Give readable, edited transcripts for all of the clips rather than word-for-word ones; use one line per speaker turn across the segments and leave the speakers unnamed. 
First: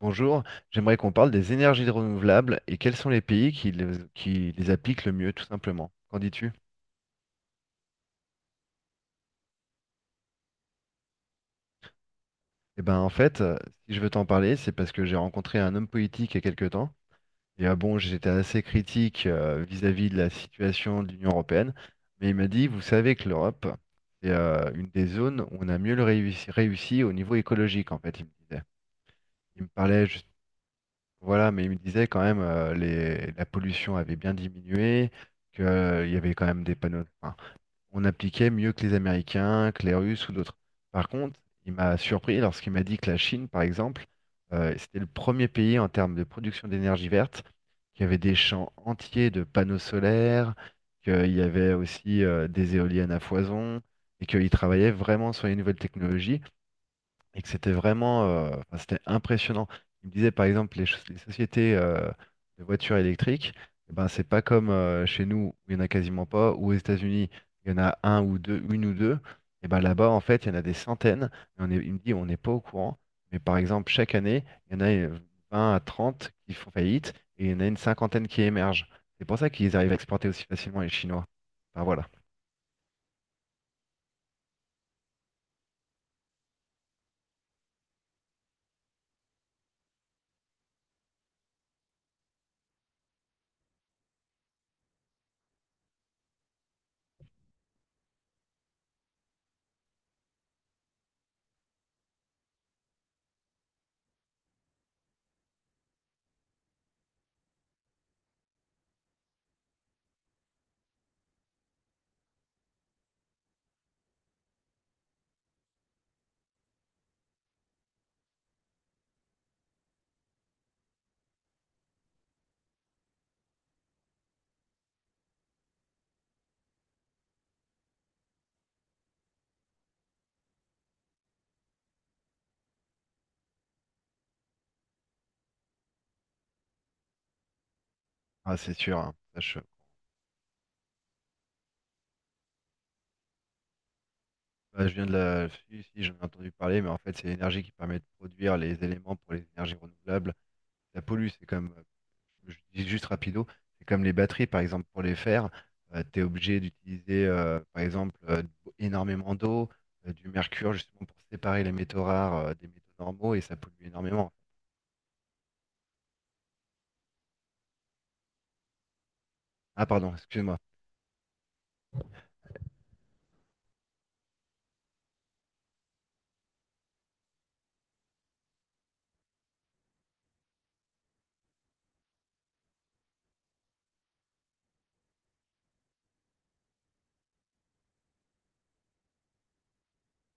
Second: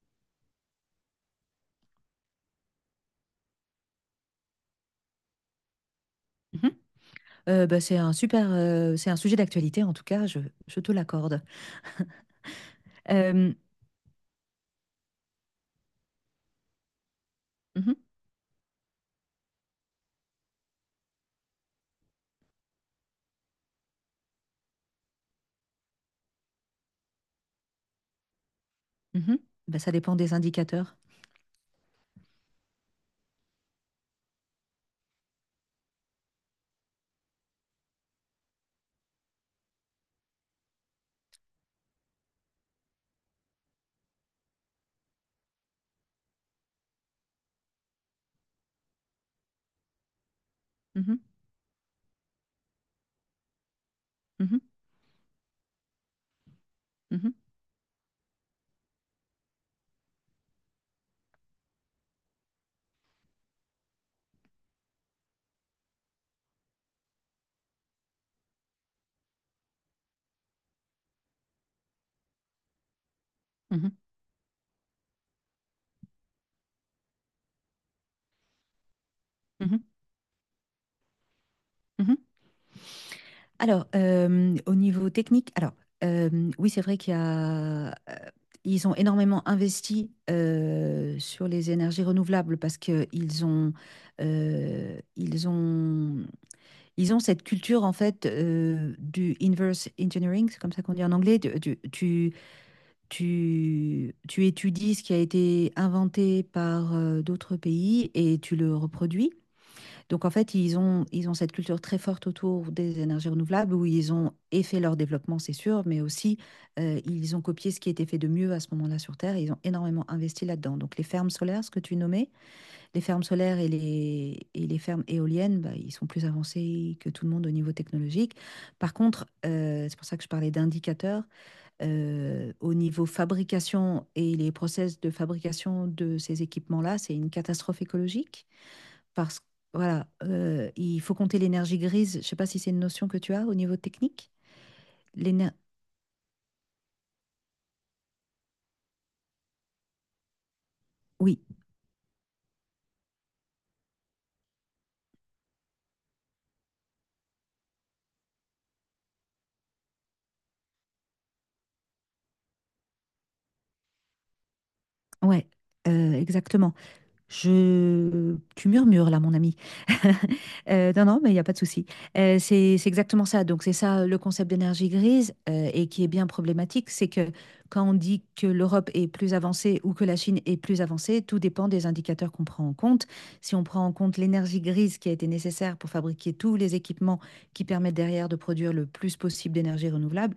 Bonjour, j'aimerais qu'on parle des énergies renouvelables et quels sont les pays qui les appliquent le mieux, tout simplement. Qu'en dis-tu?
Mhm. Bah, c'est un sujet d'actualité en tout cas, je te l'accorde.
Eh ben, en fait,
Euh,
si je veux t'en parler, c'est parce que j'ai rencontré un homme politique il y a quelques temps. Et
mhm,
bon, j'étais assez critique vis-à-vis de la situation de l'Union européenne, mais il m'a dit, vous savez que l'Europe, c'est une des zones où on a mieux réussi au niveau écologique, en fait, il me disait.
mhm.
Il me
Bah, ça
parlait
dépend
juste,
des indicateurs.
voilà, mais il me disait quand même la pollution avait bien diminué, qu'il y avait quand même des panneaux, enfin, on appliquait mieux que les Américains, que les Russes ou d'autres. Par contre, il m'a surpris lorsqu'il m'a dit que la Chine, par exemple, c'était le premier pays en termes de production d'énergie verte, qu'il y avait des champs entiers de panneaux solaires,
Mhm,
qu'il y avait aussi des éoliennes à foison, et qu'ils
mhm,
travaillaient vraiment sur les nouvelles technologies,
mhm,
et que c'était vraiment, enfin, c'était impressionnant. Il me disait par exemple les sociétés de voitures électriques, eh ben c'est pas comme chez nous, où il y en a quasiment pas, ou aux États-Unis il y en a un ou deux, une ou deux. Et ben là-bas en fait il y en a des centaines. Et il me dit on n'est pas au courant, mais par exemple
mhm,
chaque année il y en a 20 à trente qui font faillite, et il y en a une cinquantaine qui émergent. C'est pour ça qu'ils
mhm,
arrivent à exporter aussi facilement, les Chinois. Enfin voilà.
mhm. Alors, au niveau technique, alors, oui, c'est vrai ils ont énormément investi sur les énergies renouvelables parce que euh, ils ont Ils ont cette culture, en fait, du inverse engineering, c'est comme ça qu'on dit en anglais. Tu étudies ce qui a été inventé par d'autres pays et tu le reproduis. Donc, en fait, ils ont cette culture très forte autour des énergies renouvelables où ils ont et fait leur développement, c'est sûr, mais aussi, ils ont copié ce qui était fait de mieux à ce moment-là sur Terre et ils ont énormément investi là-dedans. Donc, les fermes solaires, ce que tu nommais, les fermes solaires et les fermes éoliennes, bah, ils sont plus avancés que tout le monde au niveau technologique. Par contre, c'est pour ça que je parlais d'indicateurs, au niveau fabrication et les process de fabrication de ces équipements-là, c'est une catastrophe écologique
Ah, c'est sûr, hein.
parce que, voilà, il faut compter l'énergie grise. Je ne sais pas si c'est une notion que tu as au niveau technique.
Bah, je viens de la...
L'éner-
Si, si, j'en ai entendu parler, mais en fait, c'est l'énergie qui permet de produire les éléments pour les énergies renouvelables. Ça pollue,
Oui,
c'est comme, je dis juste rapido, c'est comme les batteries, par exemple. Pour les faire, tu es obligé d'utiliser, par exemple, énormément d'eau, du mercure, justement, pour séparer les métaux rares, des métaux normaux, et ça pollue énormément.
ouais, exactement. Tu murmures là, mon ami.
Ah, pardon, excuse-moi.
Non, non, mais il n'y a pas de souci. C'est exactement ça. Donc, c'est ça le concept d'énergie grise, et qui est bien problématique. C'est que quand on dit que l'Europe est plus avancée ou que la Chine est plus avancée, tout dépend des indicateurs qu'on prend en compte. Si on prend en compte l'énergie grise qui a été nécessaire pour fabriquer tous les équipements qui permettent derrière de produire le plus possible d'énergie renouvelable,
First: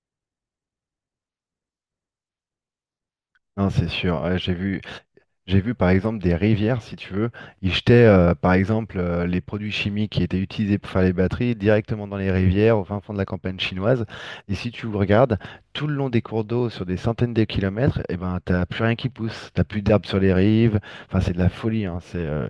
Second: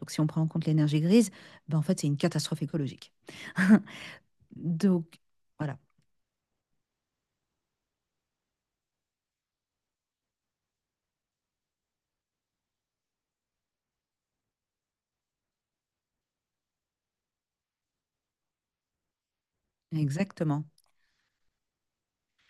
donc si on prend en compte l'énergie grise, ben, en fait, c'est une catastrophe écologique.
Non, c'est sûr, ouais, j'ai vu.
Donc,
J'ai vu
voilà.
par exemple des rivières, si tu veux, ils jetaient par exemple les produits chimiques qui étaient utilisés pour faire les batteries directement dans les rivières au fin fond de la campagne chinoise. Et si tu regardes tout le long des cours d'eau sur des centaines de kilomètres, eh ben t'as plus rien qui pousse, t'as plus d'herbes sur les
Exactement.
rives. Enfin c'est de la folie, hein. C'est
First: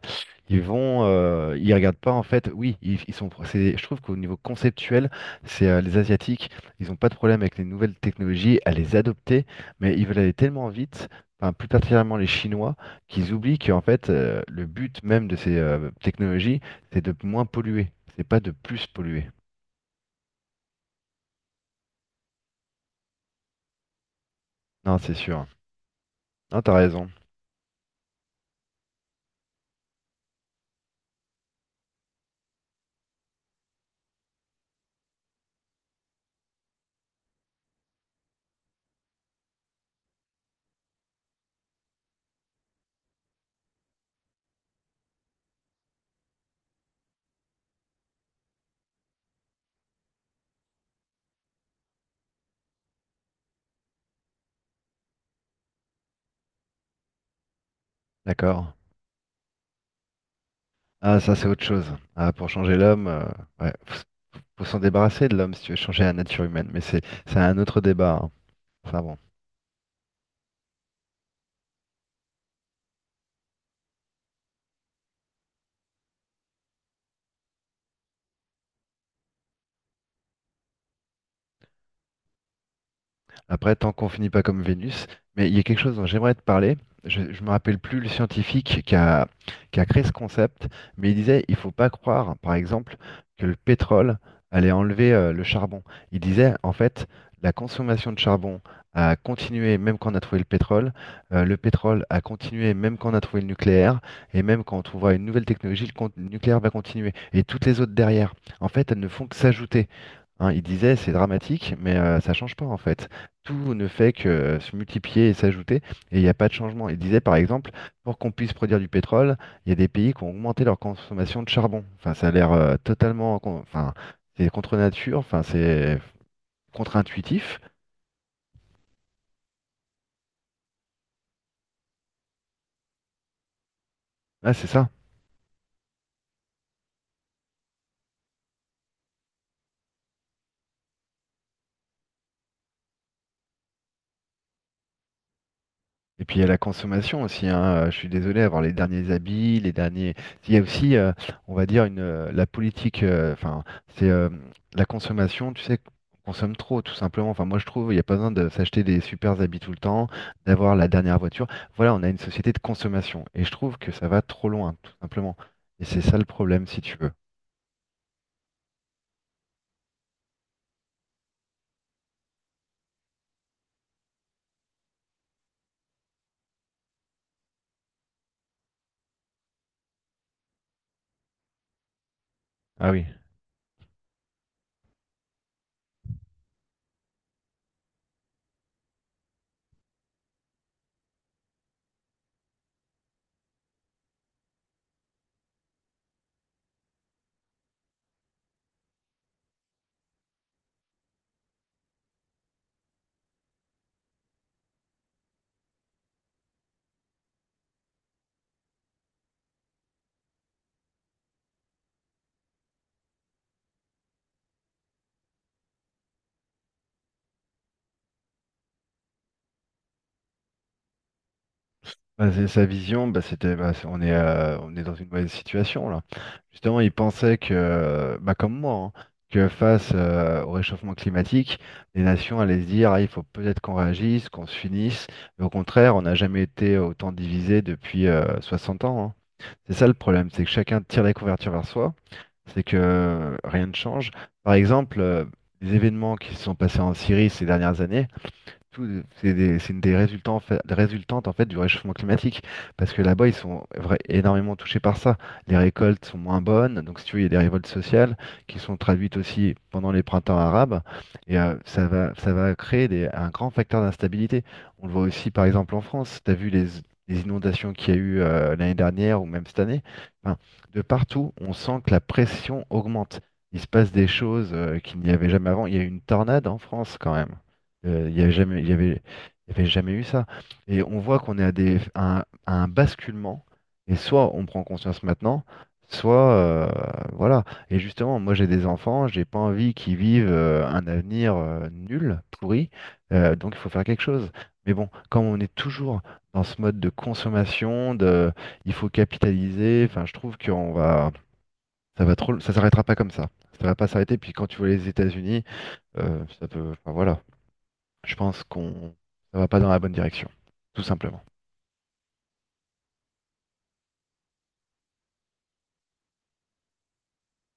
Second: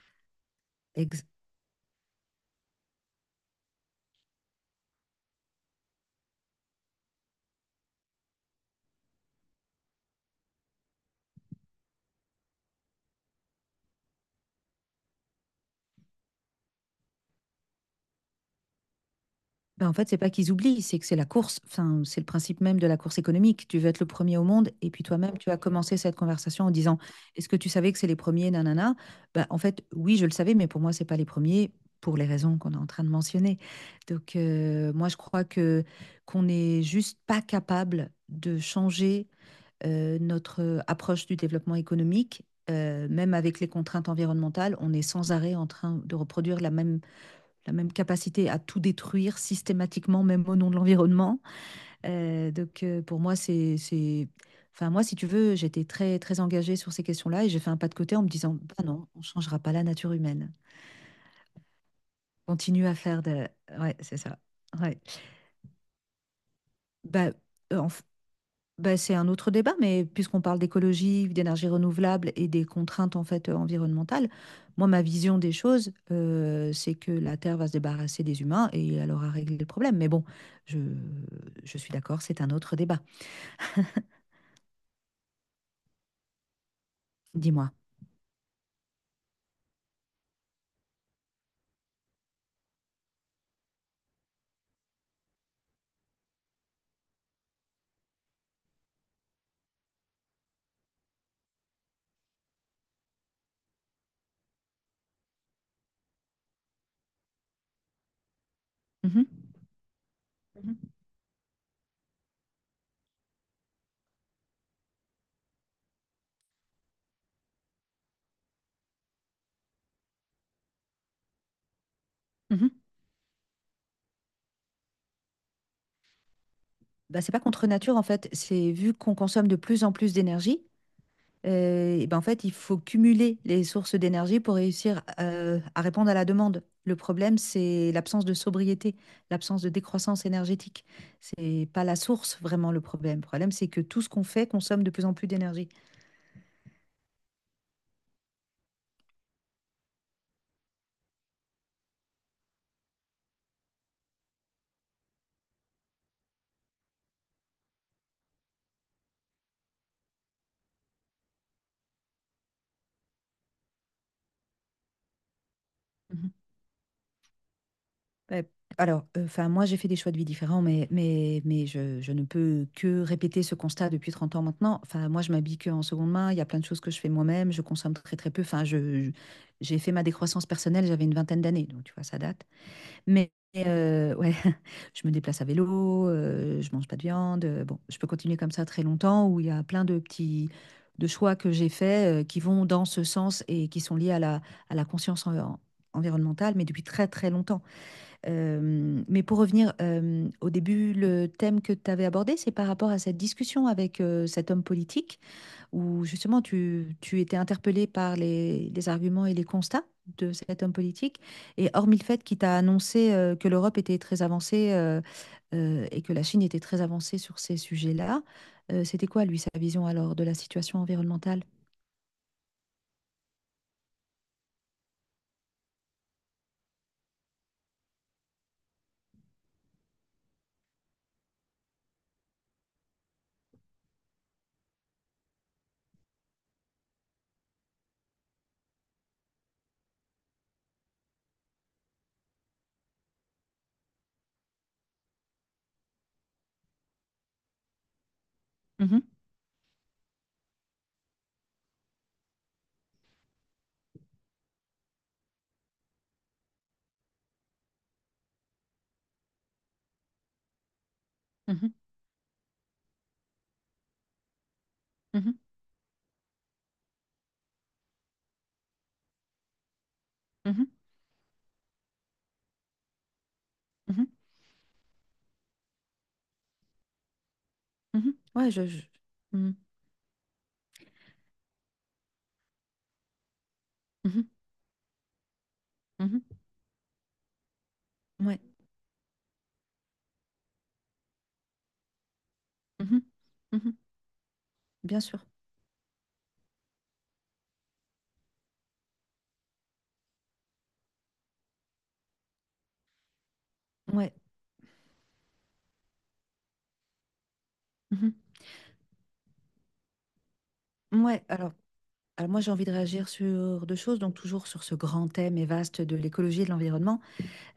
Ex-
ils regardent pas en fait. Oui, ils sont. Je trouve qu'au niveau conceptuel, c'est les Asiatiques, ils ont pas de problème avec les nouvelles technologies à les adopter, mais ils veulent aller tellement vite. Enfin, plus particulièrement les Chinois, qu'ils oublient qu'en fait, le but même de ces technologies, c'est de moins polluer, c'est pas de plus polluer.
Ben, en fait, c'est pas qu'ils oublient, c'est que c'est la course. Enfin, c'est le principe même de la course économique. Tu veux être le premier au monde, et
Non,
puis
c'est
toi-même,
sûr.
tu as commencé cette
Non,
conversation en
t'as
disant,
raison.
est-ce que tu savais que c'est les premiers, nanana? Ben, en fait, oui, je le savais, mais pour moi, c'est pas les premiers pour les raisons qu'on est en train de mentionner. Donc, moi, je crois que qu'on n'est juste pas capable de changer, notre approche du développement économique. Même avec les contraintes environnementales, on est sans arrêt en train de reproduire la même capacité à tout détruire systématiquement, même au nom de l'environnement. Pour moi, c'est... Enfin, moi, si tu veux, j'étais très, très engagée sur ces questions-là et j'ai fait un pas de côté en me disant,
D'accord.
bah non, on ne changera pas la nature humaine.
Ah, ça, c'est autre chose. Ah, pour changer
Continue à
l'homme,
faire de...
ouais,
Ouais, c'est ça.
faut s'en
Ouais.
débarrasser de l'homme si tu veux changer la nature humaine, mais c'est
Bah,
c'est un autre
en
débat, hein.
Bah,
Enfin
c'est
bon.
un autre débat, mais puisqu'on parle d'écologie, d'énergie renouvelable et des contraintes, en fait, environnementales, moi ma vision des choses, c'est que la Terre va se débarrasser des humains et elle aura réglé le problème. Mais bon, je, je suis d'accord, c'est un autre débat.
Après, tant qu'on finit pas comme Vénus, mais il y a quelque chose dont j'aimerais te parler. Je me
Dis-moi.
rappelle plus le scientifique qui a créé ce concept, mais il disait il faut pas croire, par exemple, que le pétrole allait enlever le charbon. Il disait en fait la consommation de charbon a continué même quand on a trouvé le pétrole a continué même quand on a trouvé le nucléaire, et même quand on trouvera une nouvelle technologie, le nucléaire va continuer, et toutes les autres derrière. En fait, elles ne
Mhm.
font que s'ajouter. Hein, il
Mhm.
disait, c'est dramatique, mais ça change pas en fait. Tout ne fait que se multiplier et s'ajouter, et il n'y a pas de changement. Il disait par exemple, pour qu'on puisse produire du pétrole, il y a des pays qui ont augmenté leur consommation de charbon. Enfin, ça a l'air
Mhm.
totalement, enfin, c'est contre nature, enfin, c'est
Bah, c'est pas
contre-intuitif.
contre nature en fait, c'est vu qu'on consomme de plus en plus d'énergie. Et ben, en fait, il faut cumuler les sources d'énergie
Ah,
pour
c'est ça.
réussir, à répondre à la demande. Le problème, c'est l'absence de sobriété, l'absence de décroissance énergétique. C'est pas la source vraiment le problème. Le problème, c'est que tout ce qu'on fait consomme de plus en plus d'énergie.
Et puis il y a la consommation aussi, hein. Je suis désolé, avoir les derniers habits, les derniers. Il y a aussi, on va dire, la politique, enfin, c'est la consommation, tu sais, on consomme trop, tout simplement. Enfin, moi je trouve, il n'y a pas besoin de s'acheter des super habits tout le temps, d'avoir la dernière voiture. Voilà, on a une société de consommation. Et je trouve que ça va trop loin, tout simplement. Et c'est ça le
Mhm.
problème, si tu veux.
Ouais. Alors, enfin, moi, j'ai fait des choix de vie différents, mais je ne peux que répéter ce constat depuis 30 ans maintenant. Enfin, moi, je m'habille que en seconde main. Il y a plein de choses que je fais moi-même. Je consomme très, très peu. Enfin, j'ai fait ma décroissance personnelle, j'avais une vingtaine d'années, donc tu vois, ça date.
Ah oui.
Mais, ouais, je me déplace à vélo, je mange pas de viande, bon, je peux continuer comme ça très longtemps où il y a plein de petits de choix que j'ai faits, qui vont dans ce sens et qui sont liés à la conscience environnementale, mais depuis très, très longtemps. Mais pour revenir, au début, le thème que tu avais abordé, c'est par rapport à cette discussion avec, cet homme politique où justement tu étais interpellé par les arguments et les constats de cet homme politique. Et hormis le fait qu'il t'a annoncé, que l'Europe était très avancée, et que la Chine était très avancée sur ces sujets-là, c'était quoi, lui, sa vision alors de la situation environnementale?
Bah, c'est sa vision. Bah, on est dans une mauvaise situation là. Justement, il pensait que, bah, comme moi, hein, que face au réchauffement climatique, les nations allaient se dire, ah, il faut peut-être qu'on réagisse, qu'on se unisse. Mais au contraire, on n'a jamais été autant divisé depuis 60 ans, hein. C'est ça le problème, c'est que chacun tire les couvertures vers soi, c'est que rien ne change. Par exemple, les événements qui se sont passés en Syrie ces dernières années,
Mhm,
c'est des, c'est une des résultants, des résultantes en fait du réchauffement climatique, parce que là-bas ils sont énormément touchés par ça. Les récoltes sont moins bonnes, donc si tu veux, il y a des révoltes sociales qui sont traduites aussi pendant les printemps arabes, et
mhm,
ça va créer un grand facteur d'instabilité. On le voit aussi
mhm,
par exemple en France. Tu as vu les, inondations qu'il y a eu l'année dernière ou même cette année. Enfin,
mhm,
de partout, on sent que la pression augmente. Il se passe des
mhm,
choses qu'il n'y avait jamais avant. Il y a eu une tornade en France, quand même.
mhm.
Il n'y avait
Ouais,
jamais, il y avait, Il
mhm,
y avait jamais eu ça. Et on voit qu'on est à un basculement, et
mhm,
soit on prend conscience maintenant, soit voilà. Et justement,
mhm.
moi
Ouais.
j'ai des enfants, j'ai pas envie qu'ils vivent un avenir nul, pourri,
Mhm,
donc il faut
mhm.
faire quelque chose. Mais bon,
Bien sûr.
quand on est toujours dans ce mode de consommation, il faut capitaliser, enfin je trouve ça va trop, ça s'arrêtera pas comme ça. Ça va pas
Ouais.
s'arrêter. Puis quand tu vois les États-Unis, enfin voilà.
Mhm.
Je pense qu'on ça va pas dans la bonne direction, tout simplement.
Ouais, alors... Alors moi, j'ai envie de réagir sur deux choses, donc toujours sur ce grand thème et vaste de l'écologie et de l'environnement.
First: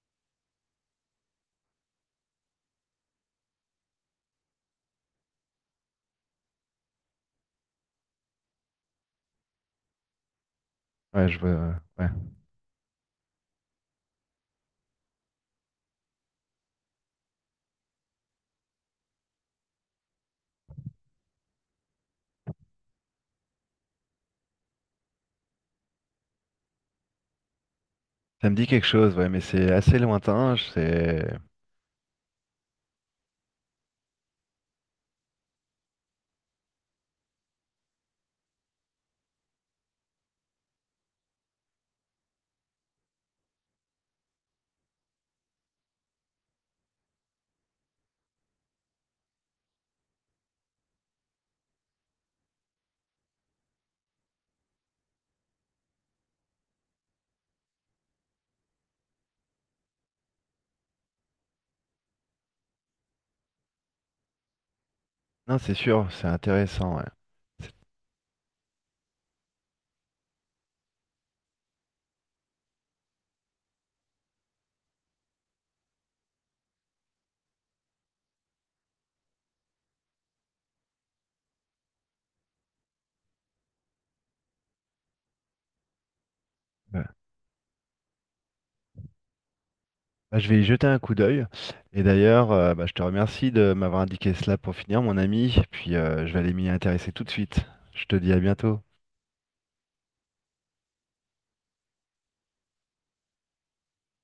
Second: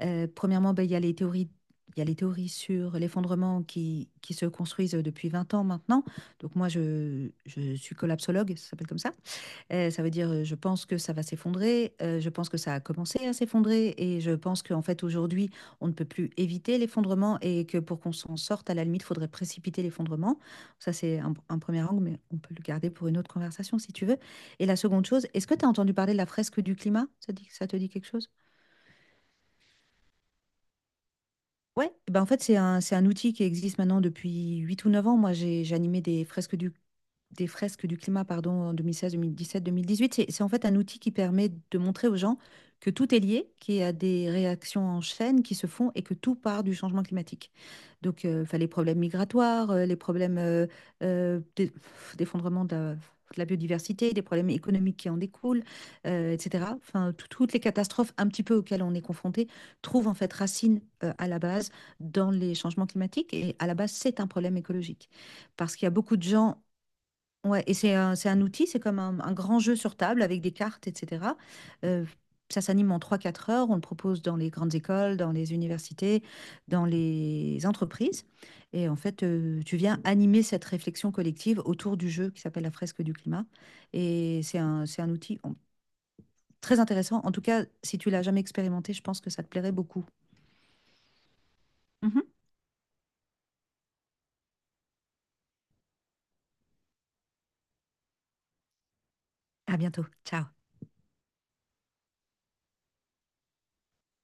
Premièrement, ben, il y a les théories sur l'effondrement qui se construisent depuis 20 ans maintenant. Donc moi, je suis collapsologue, ça s'appelle comme ça. Ça veut dire, je pense que ça va
Ouais, je vois.
s'effondrer,
Ouais.
je pense que ça a commencé à s'effondrer et je pense qu'en fait aujourd'hui, on ne peut plus éviter l'effondrement et que pour qu'on s'en sorte, à la limite, il faudrait précipiter l'effondrement. Ça, c'est un 1 angle, mais on peut le garder pour une autre conversation si tu veux et la seconde chose, est-ce que tu as entendu parler de la fresque du climat? Ça te dit quelque chose?
Ça me dit quelque chose, ouais, mais c'est assez lointain. C'est
Ouais, ben en fait, c'est un outil qui existe maintenant depuis 8 ou 9 ans. Moi, j'animais des fresques du climat, pardon, en 2016, 2017, 2018. C'est en fait un outil qui permet de montrer aux gens que tout est lié, qu'il y a des réactions en chaîne qui se font et que tout part du changement climatique. Donc, enfin, les problèmes migratoires, les problèmes, euh, d'e- d'effondrement de de la biodiversité, des problèmes économiques qui en découlent, etc. Enfin, toutes les catastrophes un petit peu auxquelles on est confronté trouvent en fait racine, à la base dans les changements climatiques et à la base, c'est un problème écologique
Non, c'est
parce qu'il y a
sûr,
beaucoup de
c'est
gens.
intéressant, ouais.
Ouais,
C'est-
et c'est un outil, c'est comme un grand jeu sur table avec des cartes, etc. Euh, Ça s'anime en 3 4 heures, on le propose dans les grandes écoles, dans les universités, dans les entreprises. Et en fait, tu viens animer cette réflexion collective autour du jeu qui s'appelle la fresque du climat. Et c'est un outil, très
ouais.
intéressant. En tout cas, si tu l'as jamais expérimenté, je pense que ça te plairait beaucoup.
Bah, je vais y jeter un coup d'œil. Et
Mhm.
d'ailleurs, bah, je te remercie de m'avoir indiqué cela pour finir, mon ami. Puis je vais aller m'y intéresser tout de suite. Je te dis à bientôt.
À bientôt. Ciao.